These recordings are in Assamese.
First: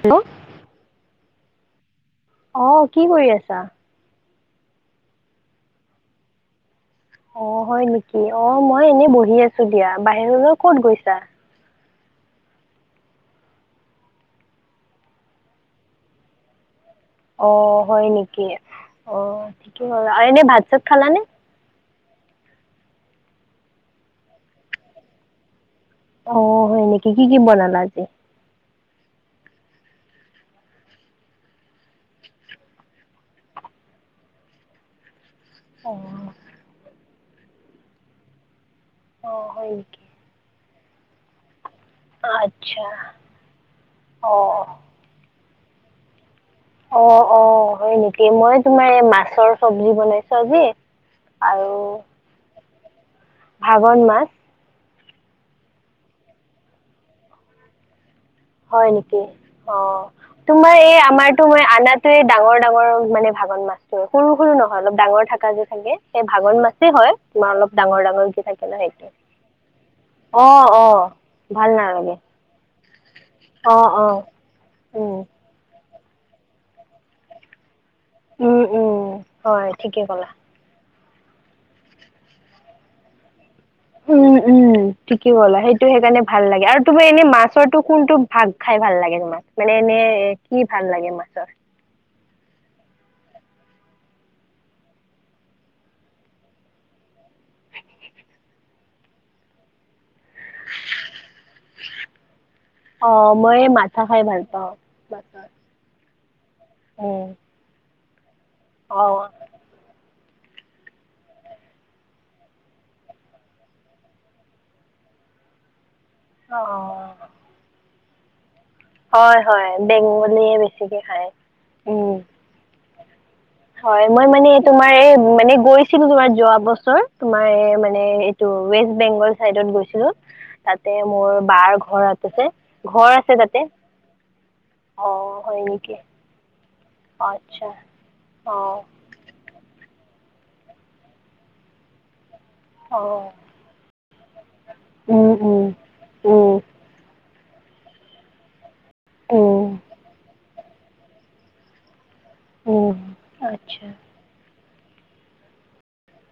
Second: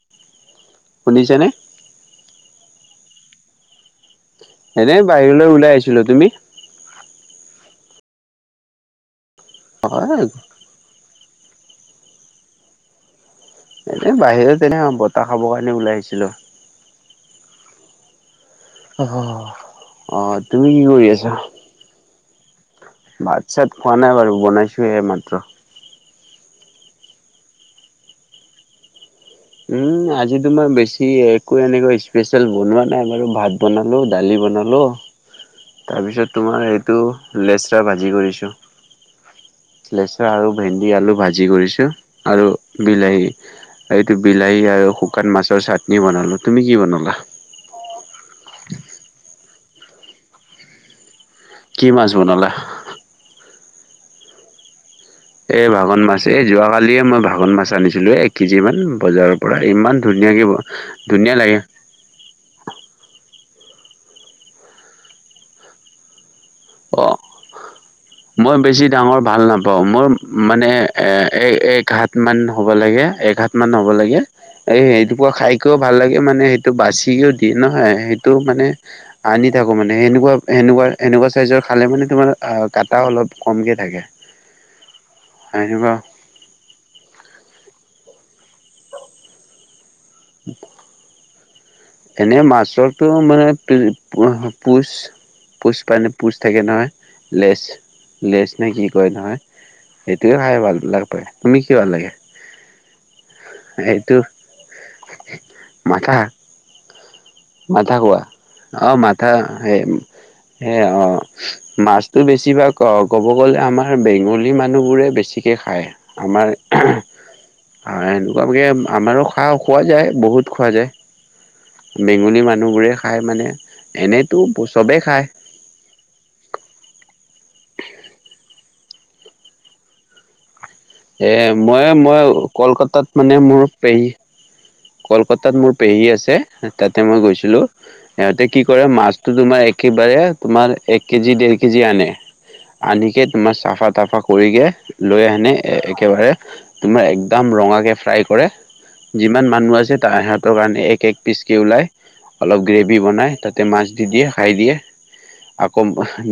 হেল্ল' শুনিছে নে? অ, কি কৰি আছা? এনে বাহিৰলে ওলাই আহিছিলো, তুমি? অ হয় নেকি? অ মই এনেই বহি আছো দিয়া। হয় বাহিৰলৈ ক'ত গৈছা? এনে বাহিৰত তেনে বতাহ খাবৰ কাৰণে ওলাই আহিছিলো। অ, হয় নেকি? অ ঠিকেই হ' অ আৰু এনে তুমি ভাত-চাত কি খালানে? ভাত-চাত খোৱা নাই বাৰু, বনাইছো এইমাত্ৰ। অ হয় নেকি? কি-কি বনালা আজি? উম আজি তোমাৰ বেছি একো এনেকুৱা স্পেচিয়েল বনোৱা নাই বাৰু। ভাত বনালো, দালি বনালো, অ', তাৰপাছত তোমাৰ সেইটো লেচেৰা ভাজি কৰিছোঁ। অ', হয় নেকি? লেছেৰা আৰু ভেন্দি, আলু ভাজি কৰিছো। আৰু আচ্ছা। বিলাহী এইটো বিলাহী অ', আৰু শুকান মাছৰ চাটনি বনালো। তুমি কি বনালা? অ-অ হয় নেকি? মই তোমাৰ এই মাছৰ চব্জি বনাইছো আজি। আৰু কি মাছ বনালা? ভাগন মাছ। এ ভাগন মাছ এ, যোৱাকালিয়ে মই ভাগন মাছ আনিছিলো এ হয় নেকি? অ তোমাৰ এই ধুনীয়া আমাৰতো লাগে মই আনাটোৱে ডাঙৰ ডাঙৰ মানে। ভাগন মাছটো, সৰু সৰু নহয় অলপ ডাঙৰ থাকা যে থাকে। সেই ভাগন মাছেই অ হয়। তোমাৰ অলপ ডাঙৰ ডাঙৰ যে মই থাকে ন বেছি সেইটো ডাঙৰ ভাল নাপাওঁ। মোৰ অ মানে অ এ এক ভাল এক হাত নালাগে মান হ'ব লাগে। এঘাত মান অ হ'ব অ লাগে। এই উম এটুকুৰ খাই খুব ভাল লাগে মানে সেইটো বাচিও দিয়ে নহয়। সেইটো উম মানে উম আনি হয় থাকোঁ, মানে ঠিকে ক'লা সেনেকুৱা-সেনেকুৱা-সেনেকুৱা চাইজৰ খালে মানে তোমাৰ কাটা অলপ কমকে থাকে। কি হল সেইটো সেনেকুৱা সেইকাৰণে ভাল লাগে। আৰু তোমাৰ এনেই মাছৰটো কোনটো ভাগ খাই ভাল লাগে তোমাৰ? মানে এনে এ কি ভাল লাগে মাছৰ? এনেই মাছৰটো মানে পুচ পুষ্ট পানে পুষ্ট থাকে নহয়। লেছ, লেছ নে কি কয় নহয়। সেইটোৱে খাই ভাল লাগ পায়। তুমি কি ভাল লাগে? অ মই মাথা সেইটো খাই ভাল পাওঁ। উম কিয়া হোৱা? অ মাথা সেই সে অ মাছতো বেছিভাগ অ ক'ব গ'লে আমাৰ বেংগলী মানুহবোৰে বেছি খায়। আমাৰ অ এ ম [unintelligible] আমাৰো হয় খা হয় খোৱা যায়, বহুত বেংগলীয়ে খোৱা বেছিকে খায়। যায়। উম, বেংগলী মানুহবোৰে খাই মানে। হয়, মই এনেতো মানে তোমাৰ চবেই এই খায় মানে গৈছিলো তোমাৰ যোৱা বছৰ। তোমাৰ মানে এইটো ৱেষ্ট বেংগল চাইডত গৈছিলো। তাতে এ মোৰ বাৰ মই ঘৰ মই আছে, কলকাতাত ঘৰ মানে আছে মোৰ তাতে। পেহী অ কলকাতাত হয় মোৰ নেকি পেহী আছে, তাতে মই গৈছিলো। আচ্ছা সিহঁতে অ কি কৰে মাছতো তোমাৰ একেবাৰে তোমাৰ এক কেজি, দেৰ কেজি আনে। অ আনকি তোমাৰ চাফা তাফা কৰিকে লৈ উম আনে। উম একেবাৰে উম তোমাৰ একদম ৰঙাকে ফ্ৰাই কৰে, যিমান উম মানুহ আছে তাহাঁতৰ কাৰণে এক এক পিচকৈ ওলায়। অলপ উম গ্ৰেভি বনাই, তাতে মাছ আচ্ছা দি দিয়ে খাই দিয়ে। আকৌ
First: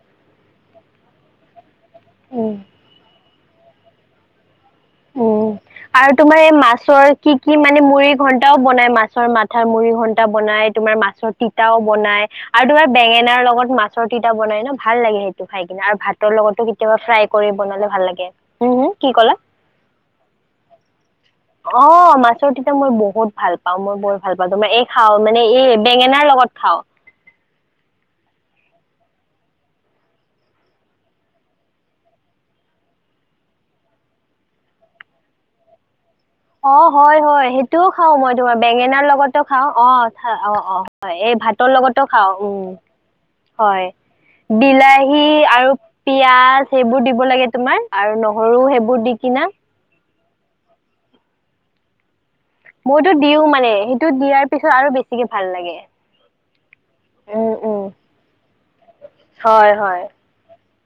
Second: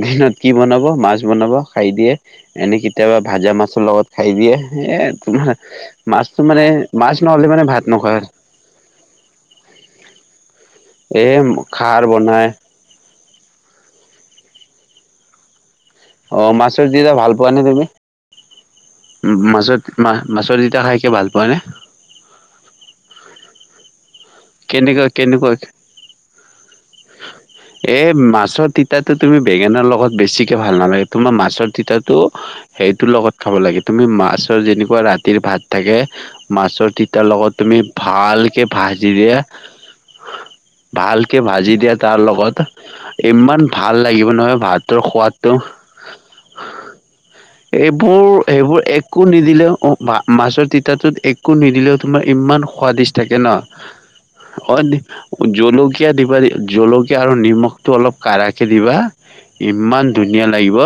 দিনত কি বনাব মাছ বনাব। খাই দিয়ে। উম এনেই কেতিয়াবা ভাজা মাছৰ লগত খাই দিয়ে। এ তোমাৰ উম আৰু তোমাৰ মাছটো এই মানে মাছৰ মাছ কি নহ'লে কি মানে ভাত মুৰি নোখোৱা ঘন্টাও বনাই মাছৰ মাথাৰ। মুৰি ঘন্টা বনায়, তোমাৰ এ মাছৰ তিতাও খাৰ বনাই, আৰু তোমাৰ বেঙে নাৰ লগত মাছৰ তিতা বনাই ন, ভাল লাগে সেইটো খাই। আৰু ভাতৰ অ লগতো মাছৰ কেতিয়াবা তিতা ফ্ৰাই ভাল পোৱা কৰি নে তুমি? বনালে ভাল লাগে। হুম-হুম কি ক'লা? মাছত মা মাছৰ তিতা খাইকে ভাত অ মাছৰ তিতা মই বহুত ভাল পাওঁ। মই বহুত ভাল পাওঁ। তোমাৰ এই কেনেকুৱা খাও, মানে কেনেকুৱা এই বেঙেনাৰ লগত খাও। এ মাছৰ তিতাটো তুমি বেগেনাৰ লগত বেছিকে ভাল নালাগে, তোমাৰ মাছৰ তিতাটো হেইটোৰ লগত খাব লাগে। তুমি মাছৰ যেনেকুৱা ৰাতিৰ ভাত থাকে। মাছৰ অ হয় তিতাৰ হয় লগত তুমি সেইটোও খাওঁ মই তোমাৰ ভালকে ভা বেঙেনাৰ জি দিয়া, লগতো খাওঁ অ অ অ হয় এই ভালকে ভাতৰ ভাজি দিয়া লগতো তাৰ খাওঁ লগত। উম ইমান হয় ভাল লাগিব নহয় ভাতৰ বিলাহী সোৱাদটো। আৰু পিয়াজ সেইবোৰ দিব লাগে তোমাৰ আৰু এইবোৰ, নহৰু এইবোৰ এক সেইবোৰ দি একো কিনা নিদিলেও মাছৰ তিতাটোত একো নিদিলেও তোমাৰ ইমান মইতো সোৱাদিষ্ট থাকে দিও ন। মানে সেইটো দিয়াৰ পিছত অ, আৰু বেছিকে ভাল লাগে জলকীয়া দিবা, জলকীয়া আৰু উম উম নিমখটো অলপ কাৰাকে দিবা, হয় হয় ইমান ধুনীয়া লাগিব।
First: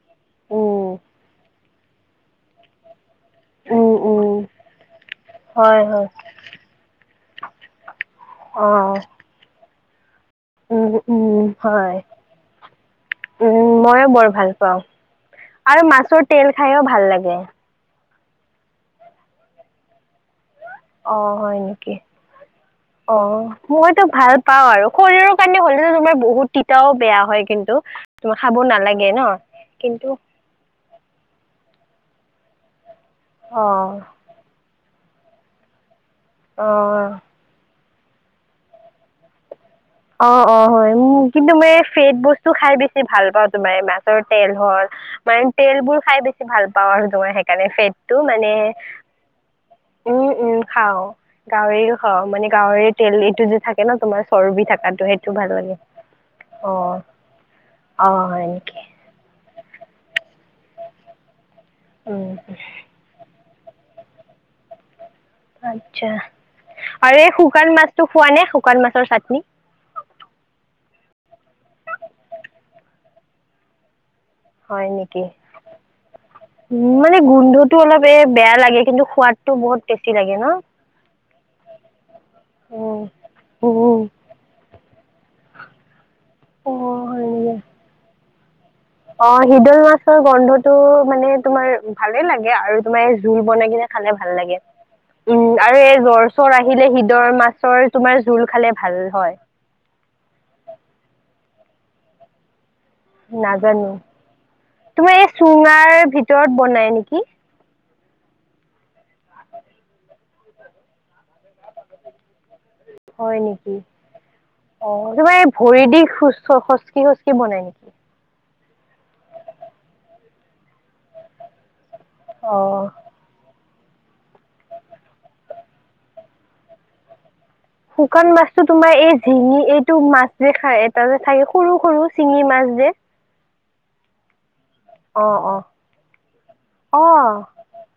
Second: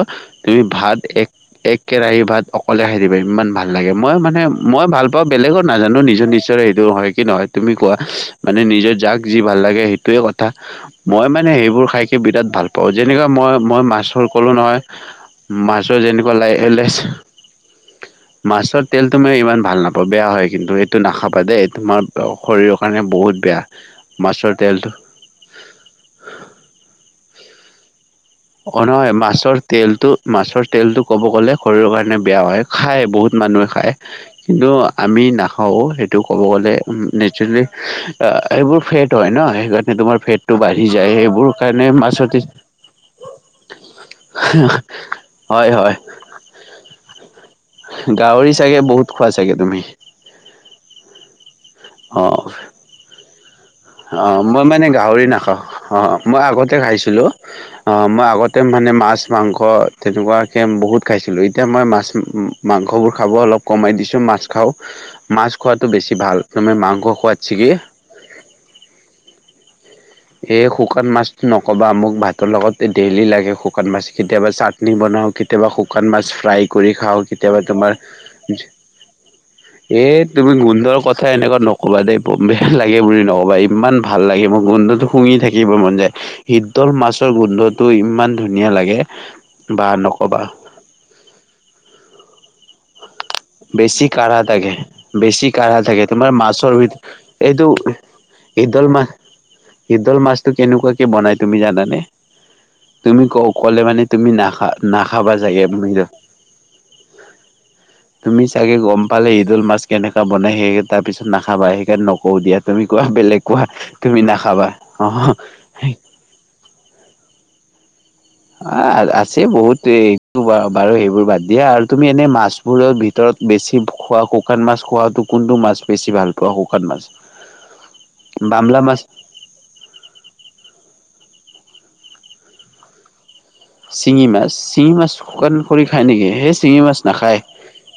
তুমি উম ভাত এক-এক কেৰাহী ভাত অকলে খাই দিবা। ইমান ভাল লাগে। উম মই উম মানে মই ভাল পাওঁ। বেলেগৰ হয় নাজানো, হয় নিজৰ নিশ্চৰে সেইটো, হয় কি নহয়? তুমি কোৱা। মানে অ নিজৰ যাক যি ভাল লাগে সেইটোয়ে ক থা উম মই উম মানে সেইবোৰ হয় খাই কি বিৰাট ভাল পাওঁ। যেনেকা মই উম মই ময়ো বৰ মাছৰ ভাল কলো পাওঁ নহয়। আৰু মাছৰ যেনেকুৱা তেল লাই খাইও এলেছ ভাল লাগে মাছৰ তেলটো মই ইমান ভাল নাপাওঁ, বেয়া হয় কিন্তু। এইটো অ নাখাবা হয় দেই, নেকি তোমাৰ শৰীৰৰ কাৰণে অ, বহুত বেয়া মইতো ভাল মাছৰ পাও তেলটো আৰু শৰীৰৰ কাৰণে হ'লেও তোমাৰ বহুত তিতাও বেয়া হয় কিন অ নহয় মাছৰ কিন্তু তেলটো, মাছৰ তেলটো ক'ব গ'লে শৰীৰৰ কাৰণে বেয়া হয়। খাই বহুত মানুহে অ খায়। কিন্তু আমি নাখাওঁ। সেইটো ক'ব গ'লে অ নেচাৰে অ, এইবোৰ ফেট হয় ন, সেই অ-অ হয়, উ কিন্তু মে ফেদ মাছত বস্তু খাই বেছি ভা ভাল পাওঁ তোমাৰ মাছৰ তেল হল মানে হয় তেল হয় বোৰ খাই বেছি ভাল পাওঁ আৰু তোমাৰ সেইকাৰণে ফেটটো গাহৰি ছাগে বহুত খোৱা ছাগে? উম-উম খাও গাহৰিটো অ, মানে গাৱৰে তেল এইটো যে থাকে ন তোমাৰ অ চৰবি মই থা মানে গাহৰি নাখাও। অ মই আগতে খাইছিলো। অ মই হয় আগতে নেকি মানে মাছ, মাংস ক ' তেনেকুৱাকে বহুত খাইছিলোঁ এতিয়া মই মাছ উম -মাংসবোৰ খাব অলপ কমাই দিছো মাছ খাওঁ মাছ খোৱাটো আতছা বেছি ভাল তুমি মাংস আৰে খোৱাত শুকান ছিগি মাছটো খোৱা নে শুকান মাছৰ চাটনি? এই শুকান মাছ নকবা, মোক ভাতৰ লগত ডেইলি লাগে শুকান মাছ। কেতিয়াবা হয় চাটনি নেকি বনাও, কেতিয়াবা শুকান মাছ ফ্ৰাই কৰি উম মানে খাওঁ, কেতিয়াবা গোন্ধটো তোমাৰ অলপ এ বেয়া লাগে কিন্তু সোৱাদটো বহুত এ টেষ্টি লাগে ন তুমি গোন্ধৰ কথা এনেকুৱা নকবা দেই। বৰ বেয়া লাগে উম বুলি নকবা। ইমান উম ভা ভাল লাগে মোৰ। গোন্ধটো শুঙি থাকিব মন যায়। অ শীতল হয় মাছৰ নেকি গোন্ধটো ইমান ধুনীয়া লাগে অ শিদল বা মাছৰ নক'বা গন্ধটো মানে তোমাৰ ভালে লাগে আৰু তোমাৰ জোল বনাই কিনে বেছি খালে ভাল কাঢ়া লাগে। থাকে উম বেছি কাঢ়া আৰু এই থাকে তোমাৰ জ্বৰ-চৰ মাছৰ আহিলে ভিতৰত হৃদৰ এইটো মাছৰ তোমাৰ জোল খালে ভাল হয়। শীদল মাছটো কেনেকুৱাকে বনাই তুমি জানানে? তুমি ক ক'লে নাজানো মানে তুমি নাখা তোমাৰ এই নাখাবা চাগে। চুঙাৰ ভিতৰত বনাই [inaudible] তুমি চাগে গম পালে ইদল মাছ কেনকা বনাই সেই তাৰ পিছত নাখ খাবা সেইকাৰণে নকৌ দিয়া। তুমি কোৱা হয় বেলেগ কোৱা, নেকি তুমি নাখাবা অ। কি হুচকি বনাই নে অ, আছে বহুত দেই। সেইবোৰ বাদ দিয়া আৰু তুমি এনে অ মাছবোৰৰ ভিতৰত বেছি খোৱা শুকান মাছ খোৱাটো কোনটো মাছ বেছি ভাল পোৱা শুকান মাছ? শুকান মাছতো বামলা তোমাৰ মাছ এই জিঙি এইটো মাছ যে খাই এটা যে থাকে সৰু -সৰু চিঙি মাছ যে চিঙি মাছ- চিঙি মাছ অ শুকান অ কৰি খায় নেকি সে চিঙি মাছ অ নাখায়।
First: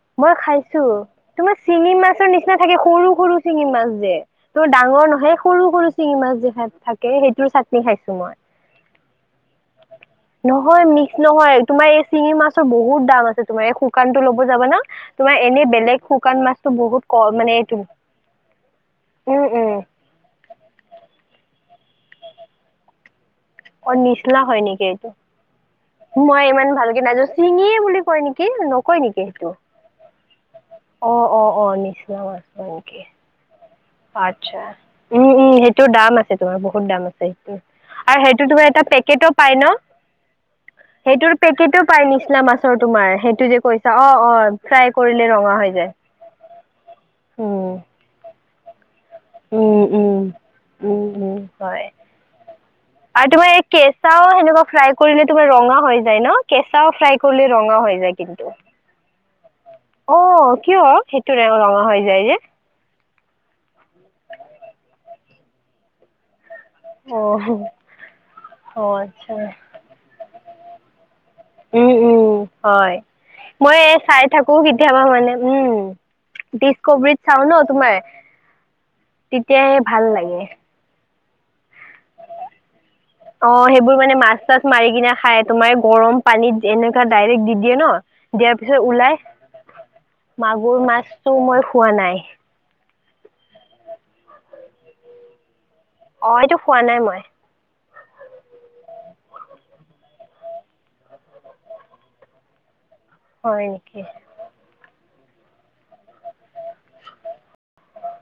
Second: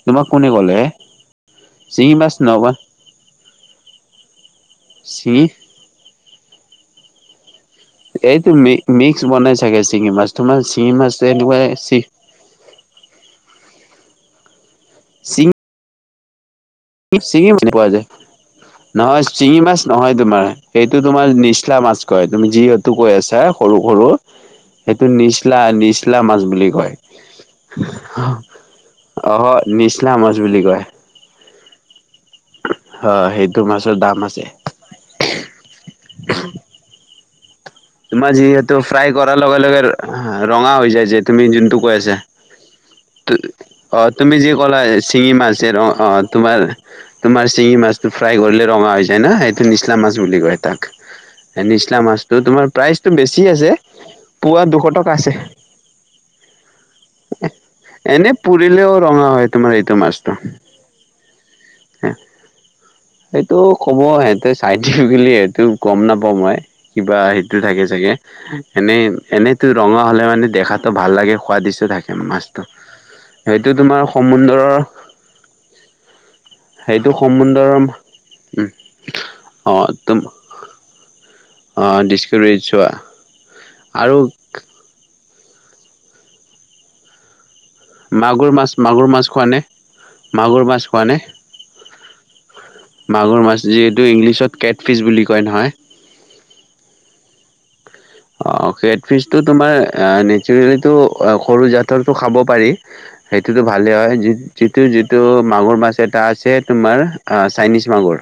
তোমাক মই কোনে ক'লে খাইছো হে তোমাৰ চিঙি শিঙি মাছৰ মাছ নিচিনা নবা থাকে সৰু -সৰু চিঙি মাছ যে ত' ডাঙৰ নাহে শিঙি সৰু -সৰু চিঙি মাছ যে থাকে সেইটো এইটো মি -মিক্স বনাই চাগে চিঙি মাছ তোমাৰ নহয় চিঙি মাছ মিক্স নহয় এনেকুৱা তোমাৰ চি এই চিঙি মাছৰ বহুত দাম আছে তোমাৰ এই শুকানতো লব যাবা ন তোমাৰ এনে বেলেগ শুকান মাছ কি চিঙি মাছ পোৱা যায় নহয় উম চিঙি উম মাছ নহয় তোমাৰ সেইটো তোমাৰ নিচ নিচিলা মাছ কয় তুমি যিহেতু কৈ আছা এ সৰু অ -সৰু নিচলা হয় নেকি সেইটো এইটো নিচলা- নিচলা মাছ মই ইমান বুলি কয়। ভালকে নাজানো চিঙিয়ে বুলি কয় নেকি নকয় অহ, নিচলা মাছ বুলি কয়। অহ - অহ - অহ নিচলা মাছ কয় নেকি? অ সেইটো মাছৰ দাম অহ, আছে আতছা উম -উম সেইটো দাম আছে তোমাৰ বহুত দাম আছে। আৰু তোমাৰ সেইটো যিহেতু এটা ফ্ৰাই পেকেটো কৰাৰ পাই লগে- ন লগে ৰঙা হৈ যায় যে সেইটোৰ তুমি যোনটো পেকেটো কয় পাই আছা নিচিনা মাছৰ তোমাৰ সেইটো যে কৈছা অ অহ, অ তুমি যি ক'লা ফ্ৰাই কৰিলে ছিঙি ৰঙা মাছ হৈ অহ যায় -অহ তোমাৰ তোমাৰ উম চিঙি মাছটো ফ্ৰাই কৰিলে ৰঙা হৈ যায় না সেইটো উম নিচলা উম মাছ বুলি কয় তাক উম উম হয় নিচলা মাছটো তোমাৰ প্ৰাইচটো আৰু বেছি তোমাৰ এই আছে কেঁচাও পোৱা সেনেকুৱা দুশ ফ্ৰাই টকা কৰিলে আছে তোমাৰ ৰঙা হৈ যায় ন' কেঁচাও ফ্ৰাই কৰিলে ৰঙা হৈ যায় এনে পুৰিলেও ৰঙা হয় তোমাৰ এইটো কিন্ত মাছটো অহ কিয় সেইটোৰে ৰঙা হৈ যায় যে [inaudible] সেইটো ক'ব সিহঁতে চাইনিজ বুলি সেইটো গম নাপাও মই কিবা অ এইটো থাকে চাগে অ এনেই- আচ্ছা এনেইতো ৰঙা হ'লে মানে দেখাটো ভাল লাগে। হোৱাদিচো উম থাকে উম মাছটো হয় সেইটো মই তোমাৰ চাই থাকো সমুদ্ৰৰ কেতিয়াবা মানে উম সেইটো ডিচকভাৰীত চাও ন সম্বুধৰ উম তোমাৰ তেতিয়াহে অহ ভাল তুম লাগে অহ, ডিছকাৰেজ চোৱা। অহ, সেইবোৰ মানে আৰু মাছ -চাছ মাৰি কিনে খাই তোমাৰ গৰম পানীত এনেকুৱা ডাইৰেক্ট দি দিয়ে ন' মাগুৰ দিয়াৰ মাছ পিছত মাগুৰ ওলাই মাছ খোৱা নে মাছ মাগুৰ খোৱা নে মাছটো মই খোৱা নাই। মাগুৰ মাছ যিহেতু ইংলিছত কেটফিচ বুলি কয় নহয়। অ এইটো খোৱা নাই মই। অ কেটফিচটো তোমাৰ নেচাৰেলিটো সৰু জাতৰটো খাব পাৰি। সেইটোতো হয় ভালেই নেকি হয়। যি যিটো যিটো মাগুৰ মাছ ইয়াত এটা আছে তোমাৰ আ চাইনিজ মাগুৰ।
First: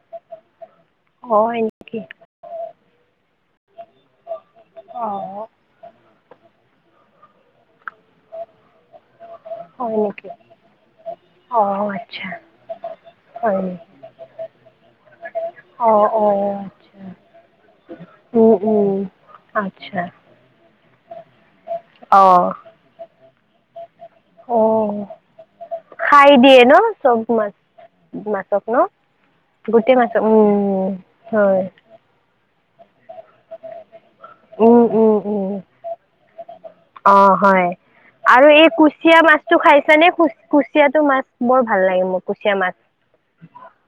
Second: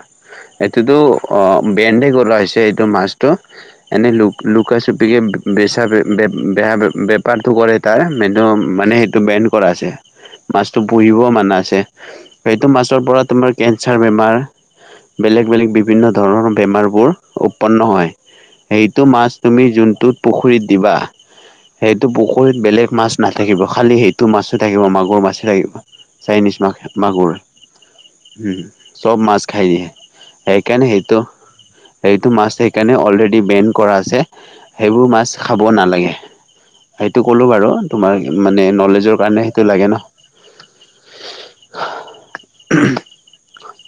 এইটোতো অ হয় অহ নেকি বেন্দে কৰা হৈছে এইটো মাছটো এনে লোক - লোক চুকা অ চুপিকে বে -বেচা বেহা বেপাৰটো কৰে তাৰ মেনো মানে এইটো বেন কৰা আছে হয় নেকি মাছটো পুৰিব সমান অ আছে আচ্ছা সেইটো মাছৰ পৰা তোমাৰ হয় নেকি কেঞ্চাৰ বেমাৰ বেলেগ -বেলেগ অ বিভিন্ন অ ধৰণৰ আচ্ছা বেমাৰবোৰ উৎপন্ন হয় উম উম সেইটো মাছ তুমি আচ্ছা যোনটো পুখুৰীত দিবা সেইটো অ পুখুৰীত বেলেগ মাছ নাথাকিব খালি হেই টো মাছো অ থাকিব মাগুৰ মাছে থাকিব খাই চাইনিছ দিয়ে ন মাছ চব মাগুৰ মাছ হম, মাছক ন ছব মাছ খাই দিয়ে গোটেই মাছক সেইকাৰণে উম সেইটো- হয় সেইটো মা মাছ সেইকাৰণে অলৰেডী বেণ্ড কৰা আছে উম সেইবোৰ উম মাছ উম খাব নালাগে। অ সেইটো ক'লো হয় বাৰু তোমা আৰু এই কুচিয়া মাছটো খাইছ নে কুচিয়াটো মাছ বৰ ভাল লাগে মোৰ কুচিয়া মাছ [inaudible]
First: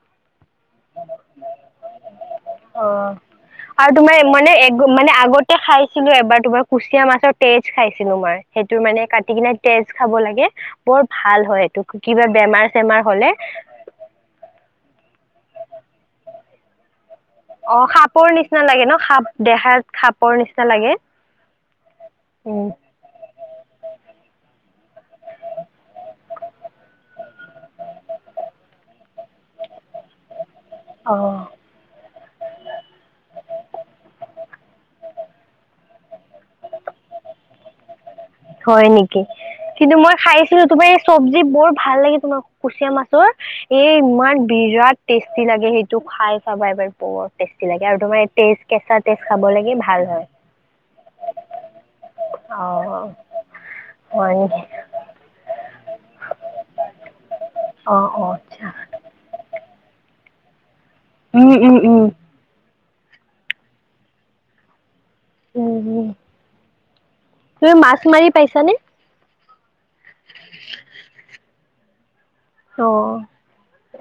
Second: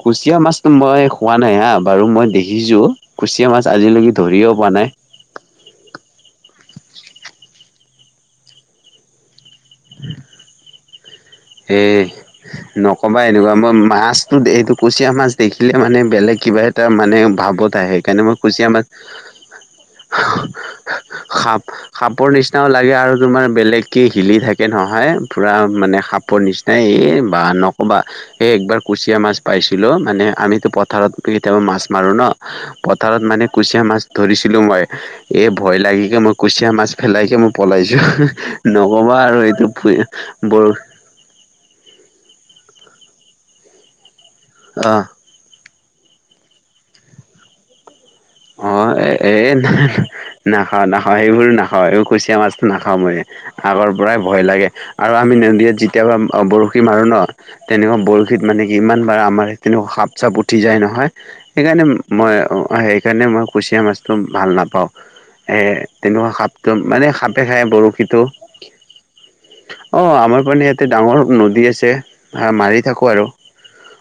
কুচিয়া মাছ মই খোৱা নাই হা বাৰু মই দেখিছো কুচিয়া মাছ আৰু আজিলৈকে তোমাৰ ধৰিয় মানে পোৱা নাই মানে আগতে খাইছিলো এবাৰ তোমাৰ কুচিয়া মাছৰ তেজ খাইছিলো মই সেইটো মানে কাটি কিনে তেজ খাব লাগে। বৰ ভাল হয় হে এইটো কিবা বেমাৰ চেমাৰ নক'বা হলে এনেকুৱা। মই মাছতো এইটো কুচিয়া মাছ দেখিলে মানে বেলেগ কিবা এটা মানে ভাৱত অ আহে। সেইকাৰণে সাপৰ মই নিচিনা কুছিয়া লাগে মাছ ন সাপ দেহাত হ্ সাপৰ হ্ নিচিনা লাগে সাপ-সাপৰ নিচিনাও উম লাগে আৰু তোমাৰ বেলেগকে হিলি থাকে। চিকেন সহায় পুৰা মানে সাপৰ নিচিনাই, এই বা নকবা একবাৰ কুচি কতিয়া মাছ পাইছিলো মানে আমিতো পথাৰত অ কেতিয়াবা মাছ মাৰো ন। পথাৰত মানে কুচিয়া মাছ ধৰিছিলো মই। এ ভয় লাগি কি মই কুচিয়া মাছ ফেলায়কে মই পলাইছো। হি হ হয় নকবা নেকি? আৰু এইটো কিন্তু মই খাইছিলো বৰ তোমাৰ এই চব্জি বৰ ভাল লাগে তোমাৰ কুচিয়া মাছৰ। এই ইমান বিৰাট অ টেষ্টি লাগে সেই টো খাই চাবা এবাৰ। বৰ টেষ্টি লাগে আৰু তোমাৰ তেজ অ কেঁচা এ তেজ এ খাব ন লাগে ভাল হয়। নাখাও, নাখাও, সেইবোৰ নাখাও। এইবোৰ কুচিয়া মাছটো নাখাও অ' মই। আগৰ পৰাই হয় ভয় নেকি? লাগে আৰু আমি নদীত যেতিয়াবা বৰশী মাৰো ন। তেনেকুৱা অ' বৰ অ' মানে আচ্ছা। কি ইমান বাৰ আমাৰ সিপিনেও সাপ চাপ উঠ উঠি যাই নহয়, উম উম সেইকাৰণে উম মই সেইকাৰণে মই কুচিয়া মাছটো ভাল নাপাওঁ। এ উম তেনেকুৱা সাপটো মানে সাপে খায় তুমি মাছ বৰশীটো। মাৰি পাইছানে? অ, আমাৰ মানে ইয়াতে ডাঙৰ নদী আছে, আহ মাৰি থাকো আৰু। অ'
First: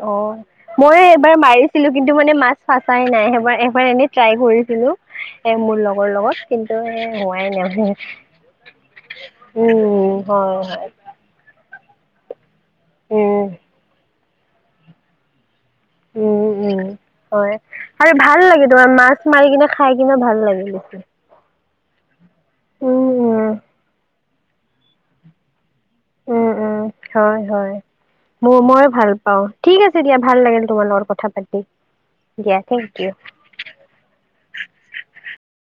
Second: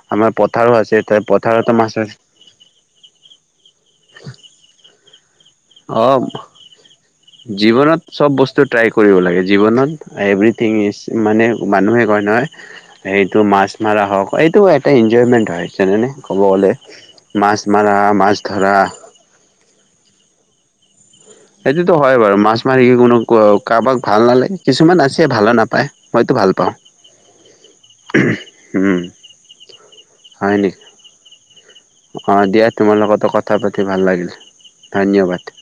অ, আমাৰ পথাৰো আছে মই ত এবাৰ পথাৰতো মাৰিছিলো। মাছ আছে কিন্তু মানে মাছ ফাচাই নাই। সেইবাৰ এবাৰ এনে ট্ৰাই কৰিছিলো এ মোৰ লগৰ অ লগত কিন্তু এ হোৱাই নাই জীৱনত চব বস্তু ট্ৰাই কৰিব লাগে। জীৱনত উম হয় এভৰিথিং হয় ইজ মানে মানুহে কয় নহয় হেৰিটো উম মাছ মৰা হওক। এইটো এটা এনজয়মেণ্ট হয়। যেনেনে ক'ব উম গ'লে উম হয় মাছ মৰা, আৰু মাছ ভাল লাগে ধৰা তোমাৰ মাছ মাৰি কিনে খাই কিনে ভাল লাগে বেছি। সেইটোতো হয় বাৰু। মাছ মাৰি উম কোনো ক উম [unintelligible] কাৰোবাক ভাল নালাগে কিছুমান আছে ভালো নাপায়। মইতো ভাল পাওঁ উম-উম, হয়-হয়। ম মই উম ভাল পাওঁ। ঠিক আছে দিয়া, ভাল হয় লাগিল নেকি তোমাৰ লগত কথা পাতি। অ, দিয়া থেংক তোমাৰ ইউ লগতো কথা পাতি ভাল লাগিল, ধন্যবাদ।